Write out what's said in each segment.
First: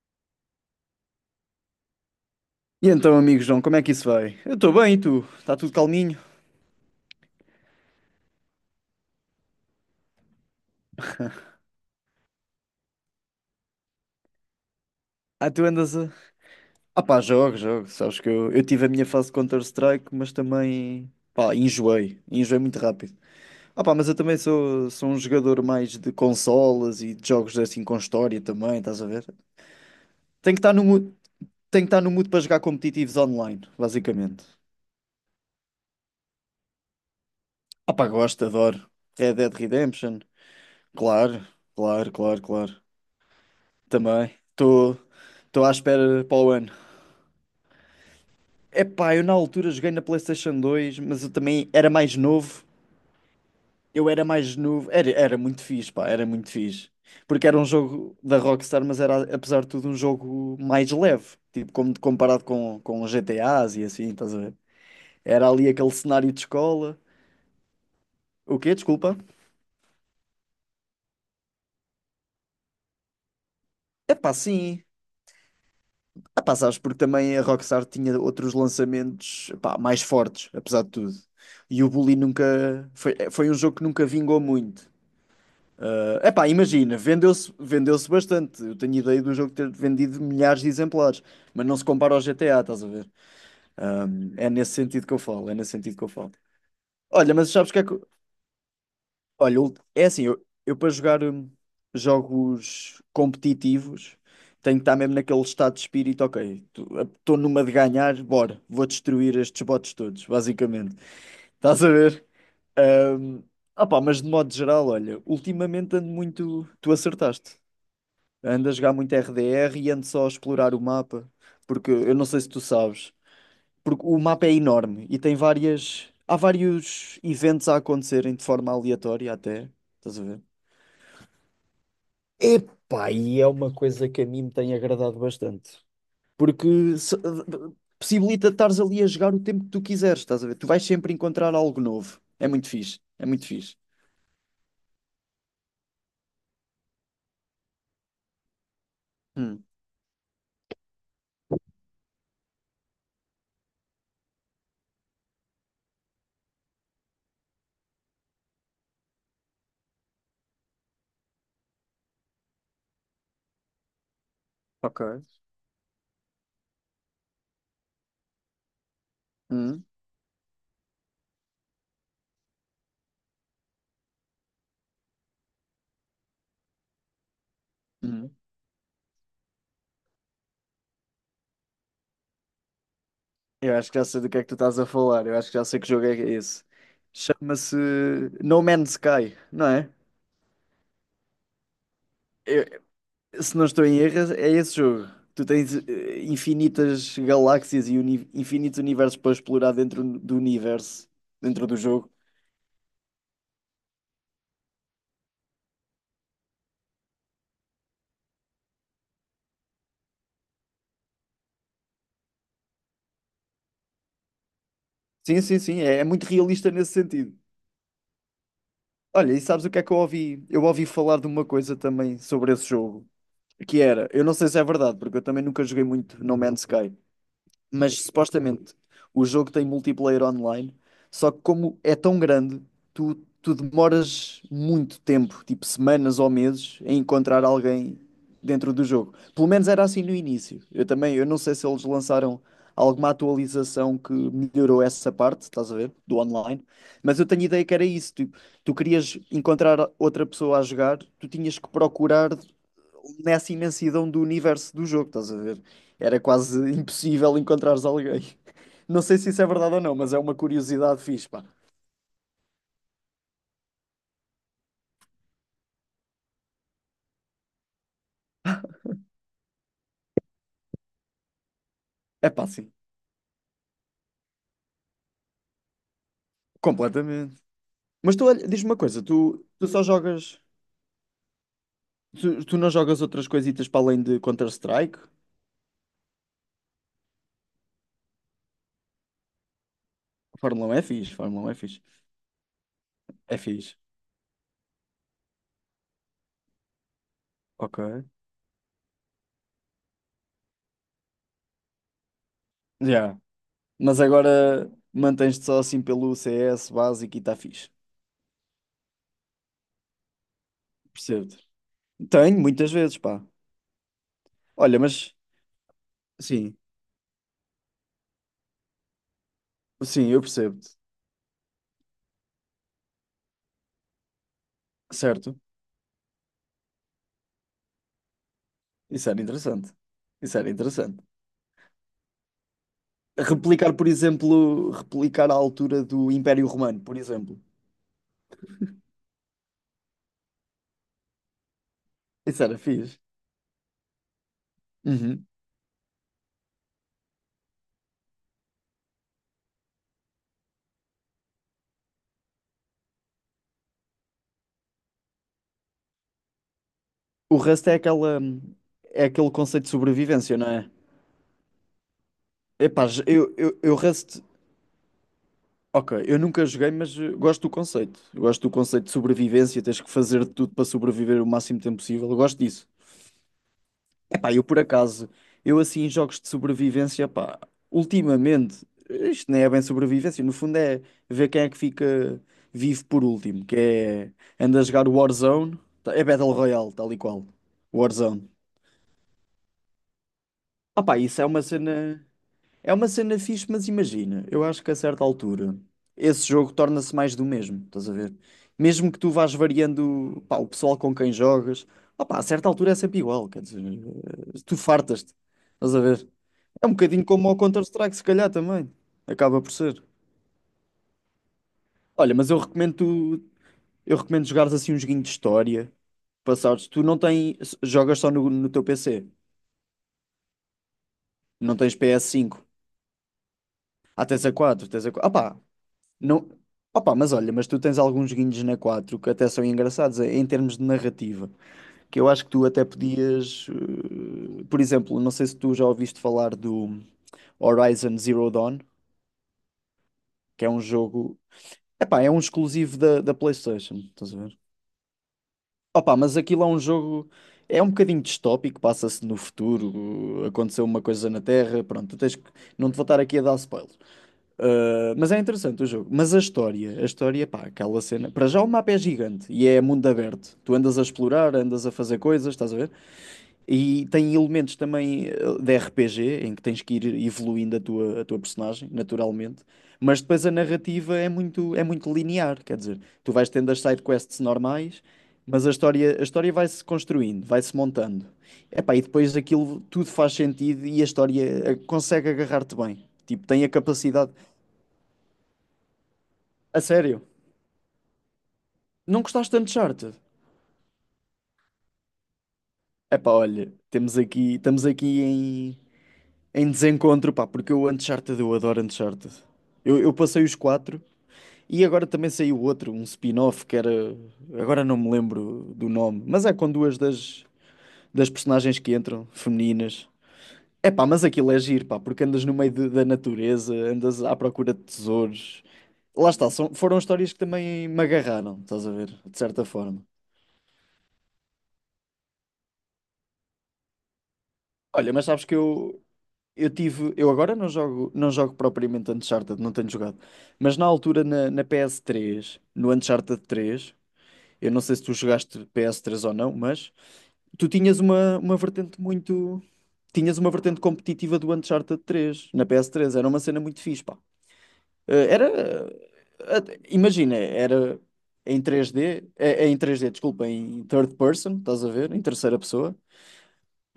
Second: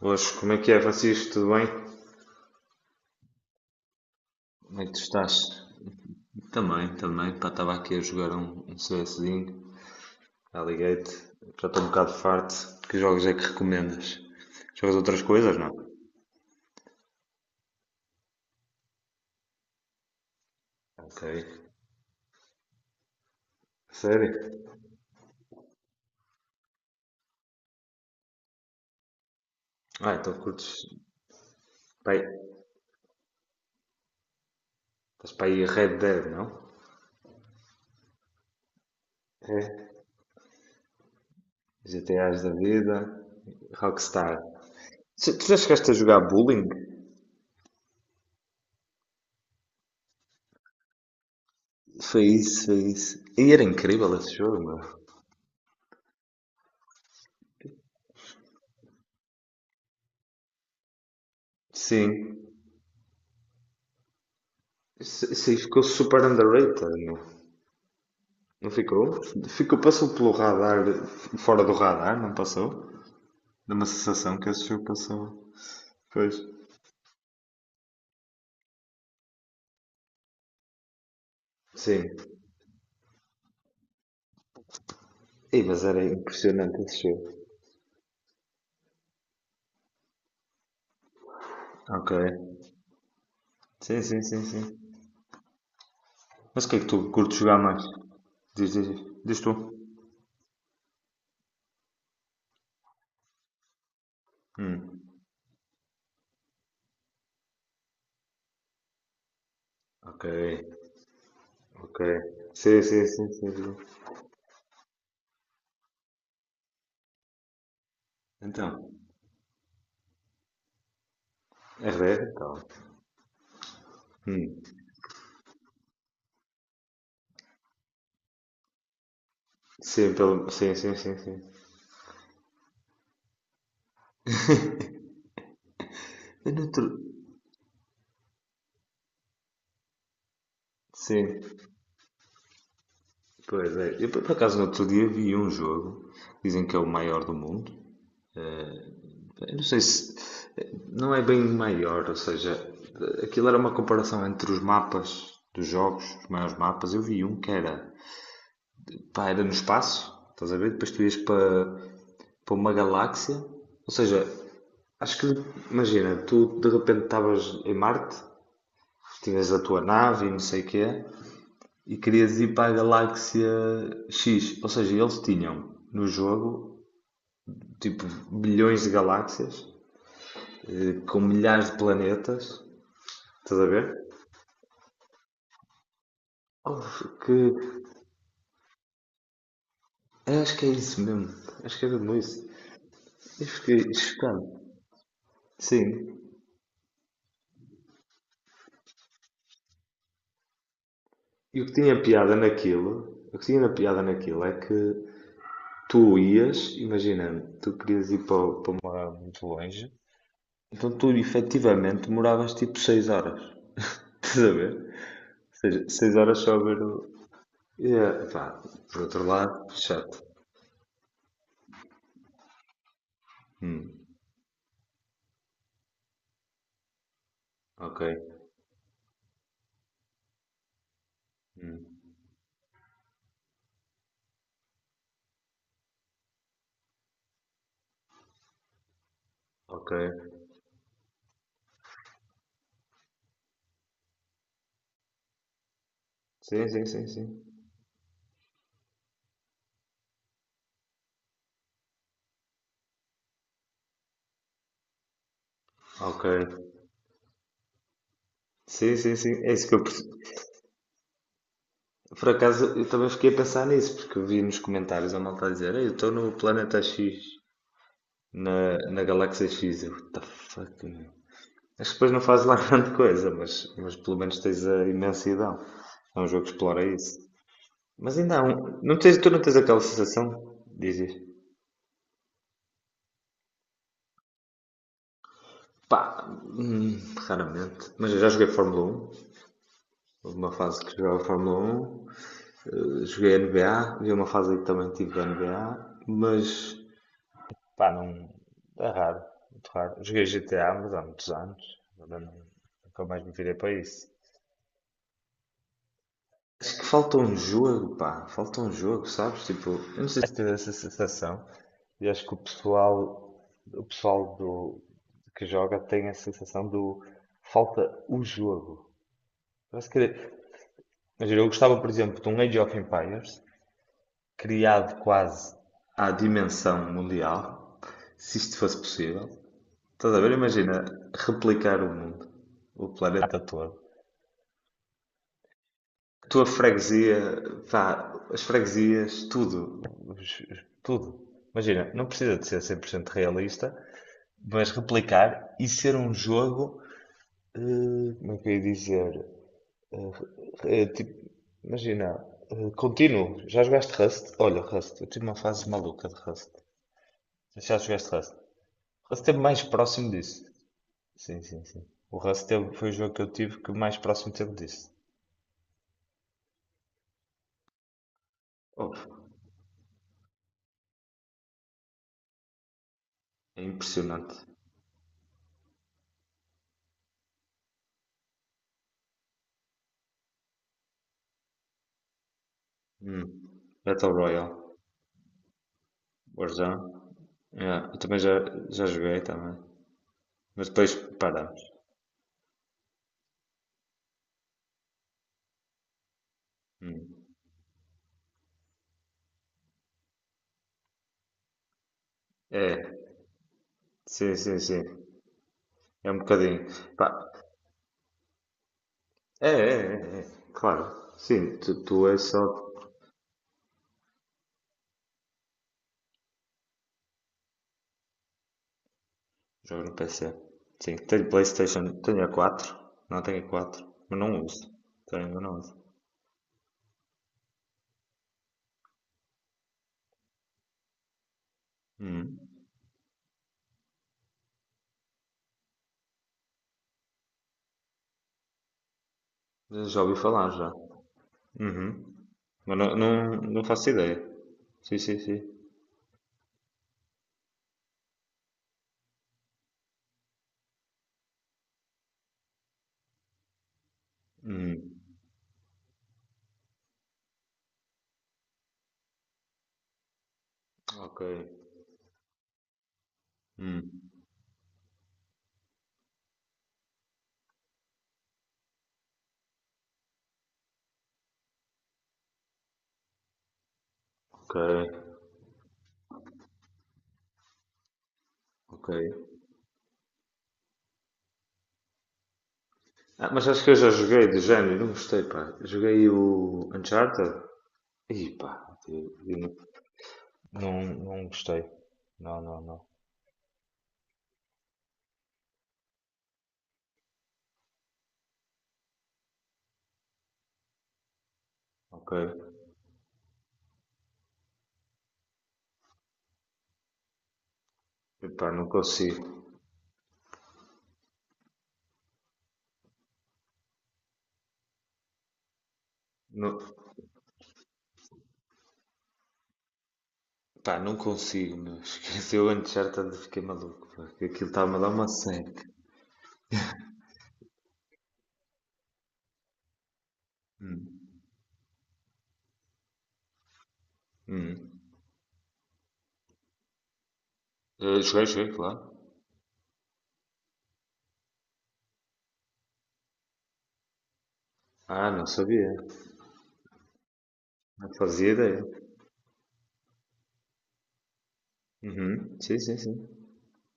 Hoje, como é que é, Francisco? Tudo bem? E então, amigo João, como é que isso vai? Eu estou Como é que bem, e tu tu? estás? Está tudo calminho? Também, também. Pá, estava aqui a jogar um CSzinho, Alligate. Já estou um bocado farto. Que jogos é que recomendas? Jogas outras Ah, coisas, tu não? andas a. Ah pá, jogo, jogo. Sabes que eu tive a minha fase de Counter-Strike, mas também, Ok. pá, enjoei. Enjoei muito rápido. Ah pá, mas eu também Sério? sou um jogador mais de consolas e de jogos assim com história também, estás a ver? Ah, então Tenho que estar curtes. no mood, tenho que estar no Pai, mood para jogar competitivos online, basicamente. estás para aí Red Dead, não? Ah pá, gosto, adoro. Red Dead É. Redemption, claro, claro, GTAs claro, da claro. vida, Também. Rockstar. Estou Tu já estou à chegaste a espera jogar para o Bullying? ano. Epá, eu na altura joguei na PlayStation 2, mas eu também era mais Foi isso, novo. foi isso. E era Eu incrível era esse mais jogo, meu. novo. Era muito fixe, pá, era muito fixe. Porque era um jogo da Rockstar, mas era, apesar de tudo, um jogo mais leve. Tipo, como, Sim. comparado com os GTAs e assim, estás a ver? Isso Era aí ali ficou aquele super cenário de underrated, escola. meu. O Não quê? Desculpa. ficou? Ficou, passou pelo radar, fora do radar, não passou? Dá uma Epá, sensação que esse sim. jogo passou. Pois. Epá, sabes, porque também a Rockstar tinha outros lançamentos, epá, mais fortes, apesar de tudo. E o Sim. Bully nunca... Foi um jogo que nunca vingou muito. Ei, mas era É epá, impressionante imagina, esse jogo. vendeu-se bastante. Eu tenho ideia do jogo ter vendido milhares de exemplares, mas não se Ok. compara ao GTA, estás a ver? Sim, Ah, sim, sim, é nesse sim. sentido que eu falo, é nesse sentido que eu falo. Mas o que é que tu Olha, curtes mas jogar sabes o que mais? é que. Eu- Diz, diz, diz tu. Olha, é assim, eu para jogar jogos competitivos tenho que estar Hum. mesmo naquele estado de espírito, ok, estou numa de ganhar, bora, vou destruir estes bots Ok, todos, basicamente. Estás a ok. ver? Sim, sim, sim, sim, sim. Ah, opá, mas de modo geral, olha, ultimamente ando muito. Tu acertaste. Ando a Então, jogar muito RDR e ando só a explorar o mapa, é porque eu rare? não sei se Então. tu sabes, porque o mapa é Hum. enorme e tem várias. Há vários eventos a acontecerem de forma aleatória até. Sim, Estás a ver? Sim, sim, sim, sim. Epá, e é uma coisa que a mim me tem agradado bastante. Eu no outro. Porque se- possibilita estares ali a jogar o tempo que tu quiseres, estás a ver? Tu vais sempre Sim, encontrar algo novo. É muito fixe, é muito pois fixe. é. Eu por acaso no outro dia vi um jogo, dizem que é o maior do mundo. Eu não Hum, sei se. Não é bem maior, ou seja, aquilo era uma comparação entre os mapas dos jogos, os maiores mapas. Eu vi um que era. Pá, era no espaço, estás a ver? Depois tu ias para, uma galáxia. Ou seja, ok. acho que. Imagina, tu de repente estavas em Marte, tinhas a tua Hum, nave e não sei o que é, e querias ir para a galáxia X. Ou seja, eles tinham no jogo, tipo, hum. bilhões de galáxias, com milhares de planetas, estás a Eu acho ver? que já sei do que é que tu estás a falar. Eu acho que já sei que jogo é esse. Houve que. Chama-se No Man's Sky, não é? Acho que é isso mesmo. Acho que é mesmo isso. Eu- Eu se não estou fiquei em erro, é chocado. esse jogo. Tu tens Sim. Infinitas galáxias e infinitos universos para explorar dentro do universo, E o dentro que do tinha jogo. piada naquilo, o que tinha na piada naquilo é que tu ias, imagina, tu querias ir para uma muito longe, então tu efetivamente demoravas tipo 6 horas. Estás a ver? Sim, Ou sim, sim. seja, É 6 muito horas só a realista ver o. nesse sentido. É, pá, por outro Olha, e lado, sabes o que é que eu chato. ouvi? Eu ouvi falar de uma coisa também sobre esse jogo, que Hum, era, eu não sei se é verdade, porque eu também nunca joguei muito No Man's Sky. Mas ok, supostamente o jogo tem multiplayer online, só que como é tão grande, tu, tu demoras muito tempo, tipo semanas ou meses, em encontrar alguém dentro do jogo. Pelo menos era ok. assim no início. Eu também, eu não sei se eles lançaram alguma atualização que melhorou essa parte, estás a ver, do online, Sim, sim, sim, mas eu sim. tenho ideia que era isso, tipo, tu querias encontrar outra pessoa a jogar, tu tinhas que procurar nessa imensidão do universo do jogo, estás a ver? Era Ok. quase impossível encontrares alguém. Sim, Não sim, sei se sim. isso é É isso que verdade ou não, mas é uma curiosidade fixe, pá. por acaso, eu também fiquei a pensar nisso, porque eu vi nos comentários a malta a dizer: "Ei, eu estou no planeta X, na galáxia X. Eu, what the fuck, meu? Acho que depois não É faz pá, lá sim, grande coisa, mas pelo menos tens a imensidão. É um jogo que explora isso. completamente. Mas Mas tu, ainda há olha, diz-me uma um. Não coisa, tens, tu não tu, tens tu aquela só sensação? jogas, Dizes. tu, tu não jogas outras coisitas para além de Counter-Strike? Pá, raramente. Mas eu já joguei Fórmula 1. Houve uma Fórmula 1 é fase que fixe, jogava Fórmula 1 é Fórmula fixe. 1. Joguei É fixe. NBA. Vi uma fase em que também tive NBA. Mas Ok. pá, não. É raro, muito raro. Joguei GTA, mas há muitos anos. Agora não, nunca Já. mais me virei para Mas isso. agora mantens-te só assim pelo CS Acho que falta básico e um está fixe. jogo, pá. Falta um jogo, sabes? Tipo, eu não sei se tive essa Percebo-te. sensação e acho que o Tenho, muitas vezes, pá. pessoal, o pessoal Olha, do, mas que joga tem a sim, sensação do falta o jogo. Parece que, sim, eu imagina, percebo-te. eu gostava, por exemplo, de um Age of Empires criado Certo. quase à dimensão mundial, se isto fosse Isso era possível. interessante. Estás a ver? Isso era Imagina interessante. replicar o mundo, o planeta Replicar, todo. por exemplo, replicar a altura do Tua Império Romano, por freguesia, exemplo. pá, as freguesias, tudo, tudo. Imagina, não precisa Isso de era ser cem por fixe. cento realista, mas Uhum. replicar e ser um jogo, como é que eu ia dizer? Tipo, imagina, contínuo. Já jogaste Rust? Olha, Rust, eu tive uma fase maluca de Rust. O Rust é Já jogaste aquela, Rust? é Rust aquele é mais conceito de próximo sobrevivência, disso. não é? Sim, sim, sim. O Rust teve, Epá, foi o j- jogo que eu eu, eu, tive que eu mais Rust, próximo teve disso. ok, eu nunca joguei, mas gosto do conceito. Eu gosto do conceito de Oh, sobrevivência, tens que fazer de tudo para sobreviver o máximo tempo possível. Eu gosto disso. é Pá, impressionante. eu por acaso, eu assim em jogos de sobrevivência, pá, ultimamente, isto nem é bem sobrevivência, no fundo é ver quem é que fica vivo por último, Hum. que Battle é, Royale, anda a jogar Warzone, tá- é Battle Royale, tal e Warzone. qual, Yeah, eu também Warzone. já joguei também. Mas Ah depois pá, isso paramos. É uma cena fixe, mas imagina, eu acho que a certa altura, esse jogo torna-se mais do Hum. mesmo, estás a ver? Mesmo que tu vás variando, pá, o pessoal com quem jogas, ah pá, a certa altura é É, sempre igual, quer dizer, sim, tu sim, sim. fartas-te, estás a ver? É um bocadinho. É um bocadinho Pá, como o Counter-Strike, se calhar também. Acaba é, por é, ser. é, é. Claro. Sim, tu Olha, és mas eu só. recomendo tu- eu recomendo jogares assim um joguinho de história. Passares. Tu não tens. Jogas só no teu PC. Jogo no PC. Sim, tenho Não tens PlayStation, tenho a PS5. quatro. Não tenho a quatro, Ah, mas tens a não 4, uso. tens a 4. Tenho, Opá, mas não uso. não. Opá, mas olha, mas tu tens alguns joguinhos na 4 que até são engraçados em termos de narrativa. Que eu acho que Hum. tu até podias. Por exemplo, não sei se tu já ouviste falar do Horizon Zero Dawn, Já ouvi que falar é um já. jogo. Epá, é Uhum. um exclusivo Mas não, da não, não PlayStation, faço estás a ideia. ver? Sim, sim, sim. Opa, mas aquilo é um jogo. É um bocadinho distópico, passa-se no futuro, aconteceu uma coisa na Terra, pronto, tu tens que... não te vou estar aqui a dar spoiler. Hum, Mas é interessante o jogo. Mas a história, pá, aquela cena. Para já o mapa é gigante e é mundo aberto. Tu andas a ok. explorar, andas a fazer coisas, estás a ver? E Hum, tem elementos também de RPG, em que tens que ir evoluindo a tua personagem, naturalmente. Mas depois a narrativa é muito linear, quer dizer, tu vais tendo as side quests ok. normais, mas a história vai-se construindo, vai-se montando. Epá, e Ok. depois aquilo tudo faz sentido e a história consegue agarrar-te bem. Tipo, Ah, tem mas a acho que eu já capacidade. joguei do género, não gostei, pá. Joguei A o sério, Uncharted. E pá, não eu- gostaste eu tanto não, de Uncharted? não gostei. Não, não, não. Epá, olha, temos aqui, estamos aqui em Em desencontro, pá, porque o Uncharted, eu adoro Uncharted. Eu passei os quatro e agora também Ok. saiu outro, um spin-off que era. Agora não me lembro do nome, mas é com duas das Pá, personagens não que entram, consigo. femininas. É pá, mas aquilo é giro, pá, porque andas no meio de- da natureza, andas à procura de tesouros. Lá está, Não, foram histórias que também me agarraram, estás a ver, de certa forma. pá, não consigo, meu. Esqueci o Uncharted, fiquei maluco, pá, que aquilo estava a dar Olha, mas uma sabes que seca. eu tive. Eu agora não jogo propriamente Uncharted, não tenho jogado. Mas na Hum, altura na PS3, no Uncharted 3, eu não hum. sei se tu jogaste PS3 ou não, mas tu tinhas uma, Joguei, uma joguei, claro. vertente muito. Tinhas uma vertente competitiva do Uncharted 3 na PS3 era uma cena muito fixe, pá. Ah, não Era. sabia. Imagina, era Não fazia em ideia. três d eh, eh, em três d desculpa, em third person, estás a ver? Em Uhum. terceira Sim, pessoa. sim, sim.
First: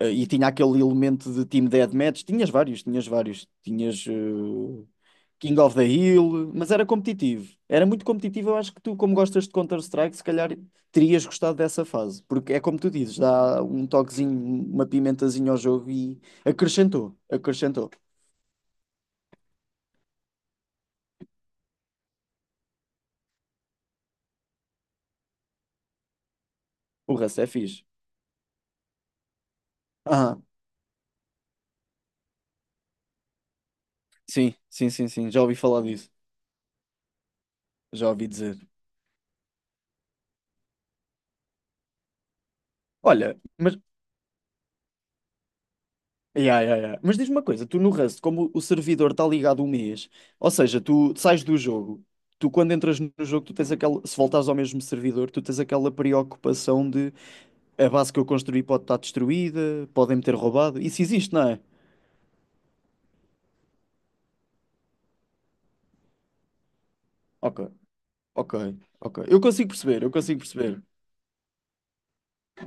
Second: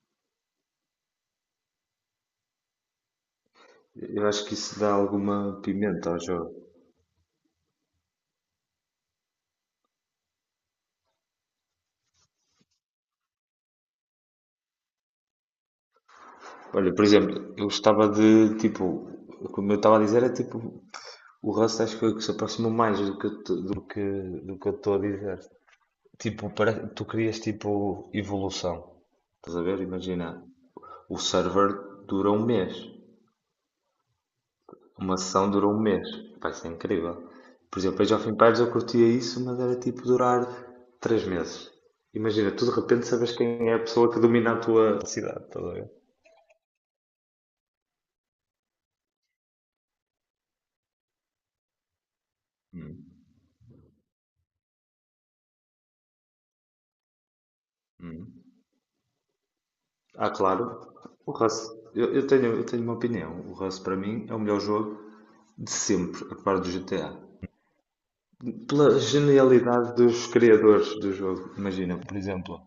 E tinha aquele elemento de Team Deathmatch. Tinhas vários. Tinhas Eu acho que isso dá King alguma of the pimenta ao Hill, jogo. mas era competitivo. Era muito competitivo. Eu acho que tu, como gostas de Counter-Strike, se calhar terias gostado dessa fase. Porque é como tu dizes, dá um toquezinho, uma pimentazinha ao jogo e Olha, por acrescentou, exemplo, eu acrescentou. gostava de, tipo, como eu estava a dizer, é tipo, o Rust acho que foi o que se aproximou mais do que, eu te- do que eu estou a dizer. Tipo, para, tu O querias, resto é fixe. tipo, evolução. Estás a ver? Ah, Imagina, o server dura um mês. sim, sim, sim, Uma sim. Já sessão ouvi durou um falar mês. disso. Vai ser incrível. Por exemplo, a Já ouvi Jovem dizer. Pairs eu curtia isso, mas era tipo durar 3 meses. Imagina, tu de repente sabes Olha, quem é a mas pessoa que domina a tua cidade, estás a ver? Yeah, yeah, yeah. Mas diz-me uma coisa, tu no Rust, como o servidor está ligado um mês, ou seja, tu sais do jogo, tu quando entras no jogo, tu tens aquela, se voltares ao mesmo servidor, tu tens aquela preocupação de a base que eu construí pode estar destruída, podem-me Ah, ter claro. roubado. Isso O existe, não é? Rust, eu tenho uma opinião. O Rust para mim é o melhor jogo de sempre, a par do GTA. Ok, ok, Pela ok. Eu consigo genialidade perceber, eu dos consigo perceber. criadores do jogo. Imagina, por exemplo,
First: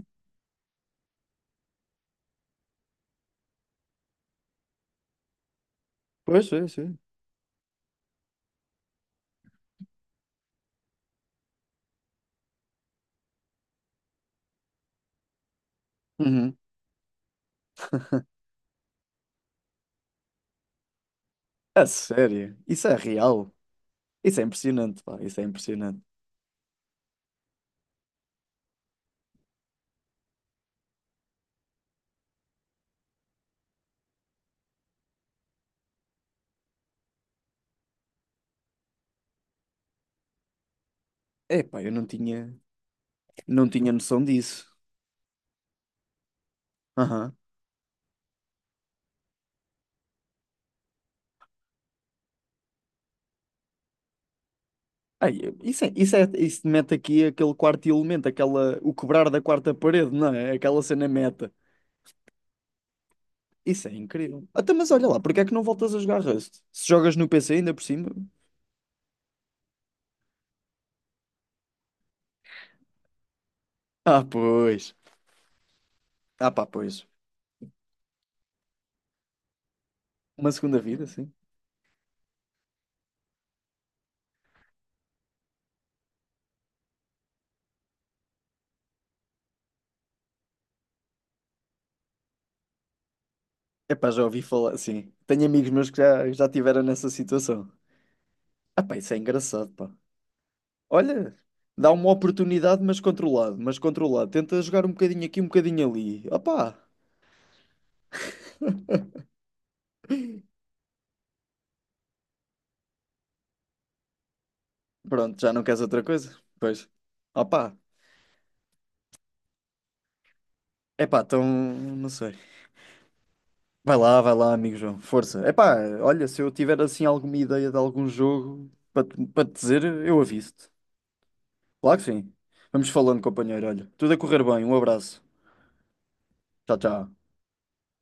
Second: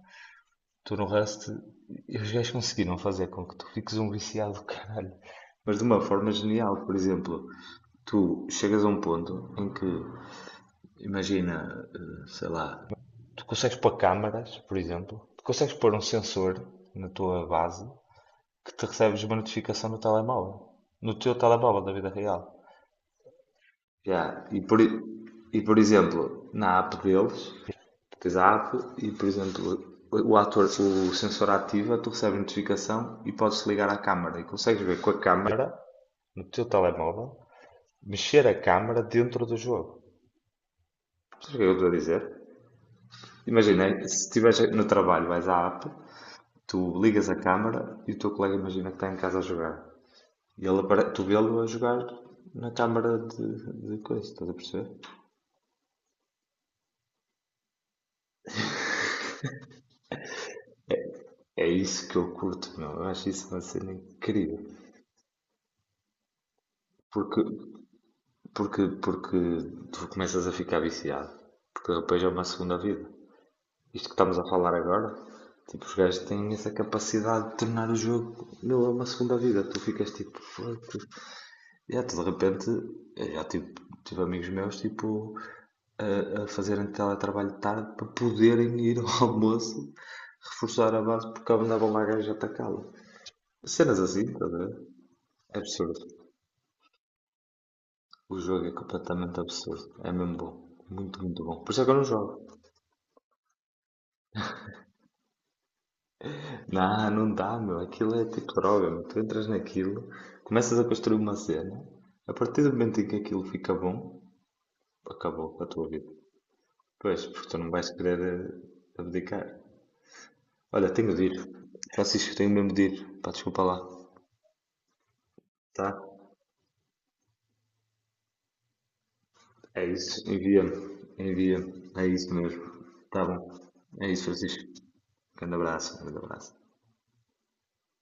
tu no Rust, e os gajos conseguiram fazer com que tu fiques um viciado do caralho. Mas de uma forma Pois, sim, genial, por sim. exemplo. Tu chegas a um ponto em que, imagina, sei lá, tu consegues pôr câmaras, por exemplo. Tu consegues pôr um sensor Uhum. na tua base que te recebes uma notificação no telemóvel. No teu telemóvel A da vida real. sério? Isso é real? Isso é Já, impressionante, pá, isso é e por impressionante. exemplo, na app deles, tens a app e, por exemplo, o ator, o sensor ativa, tu recebes notificação e podes ligar à câmara e consegues ver com a câmara. Câmara, no teu telemóvel, mexer a câmara dentro do jogo. Sabes o que é que eu Epá, estou eu a não dizer? tinha, não Imagina, tinha se noção estiveres disso. no trabalho, vais à app, tu ligas a câmara e o teu colega imagina que está em casa a jogar. E tu vê-lo a jogar na câmara de coisa, estás a perceber? Ai, isso mete aqui aquele quarto elemento, aquela, o quebrar da quarta parede, não é? Aquela cena meta. É isso que eu curto, meu. Eu acho isso uma Isso cena é incrível. incrível. Até mas olha lá, porque é que não voltas a jogar Rust? Se jogas no Porque, PC ainda por cima? porque tu começas a ficar viciado. Porque depois é uma segunda vida. Isto que Ah, estamos a falar pois. agora, tipo, os gajos Ah, têm pá, essa pois. capacidade de tornar o jogo, meu, é uma segunda vida. Tu ficas tipo, Uma segunda "Foda-se. vida, sim. E até de repente, eu já tive, tive amigos meus tipo, a fazerem teletrabalho de tarde para poderem ir ao almoço reforçar a base porque andava uma gaja a atacá-la. Cenas Epá, assim, já ouvi estás a ver? falar, sim. Tenho É amigos meus que absurdo. já tiveram nessa situação. O jogo é Ah, pá, isso é completamente engraçado, pá. absurdo. É mesmo bom. Muito, Olha, muito bom. Por isso é que dá eu não uma jogo. oportunidade, mas controlado, mas controlado. Tenta jogar um bocadinho aqui, um bocadinho ali. Opá, Não, não dá, meu. Aquilo é tipo droga, meu. Tu entras naquilo, começas a construir uma cena, a partir do momento em que aquilo fica bom, pronto, já acabou não a queres tua outra vida. coisa? Pois. Pois, porque tu não Opá. vais querer abdicar. Olha, tenho Epá, de então, ir. não Francisco, sei. tenho mesmo de ir. Pá, desculpa lá. Vai lá, amigo João, força. Epá, Tá? olha, se eu tiver assim alguma ideia de algum jogo para te É dizer, eu isso. aviso-te. Envia-me. Envia-me. Claro que É isso sim. mesmo. Vamos falando, Tá bom. companheiro. Olha, É tudo a isso, correr Francisco. bem. Um abraço. Grande abraço. Grande abraço. Tchau, tchau.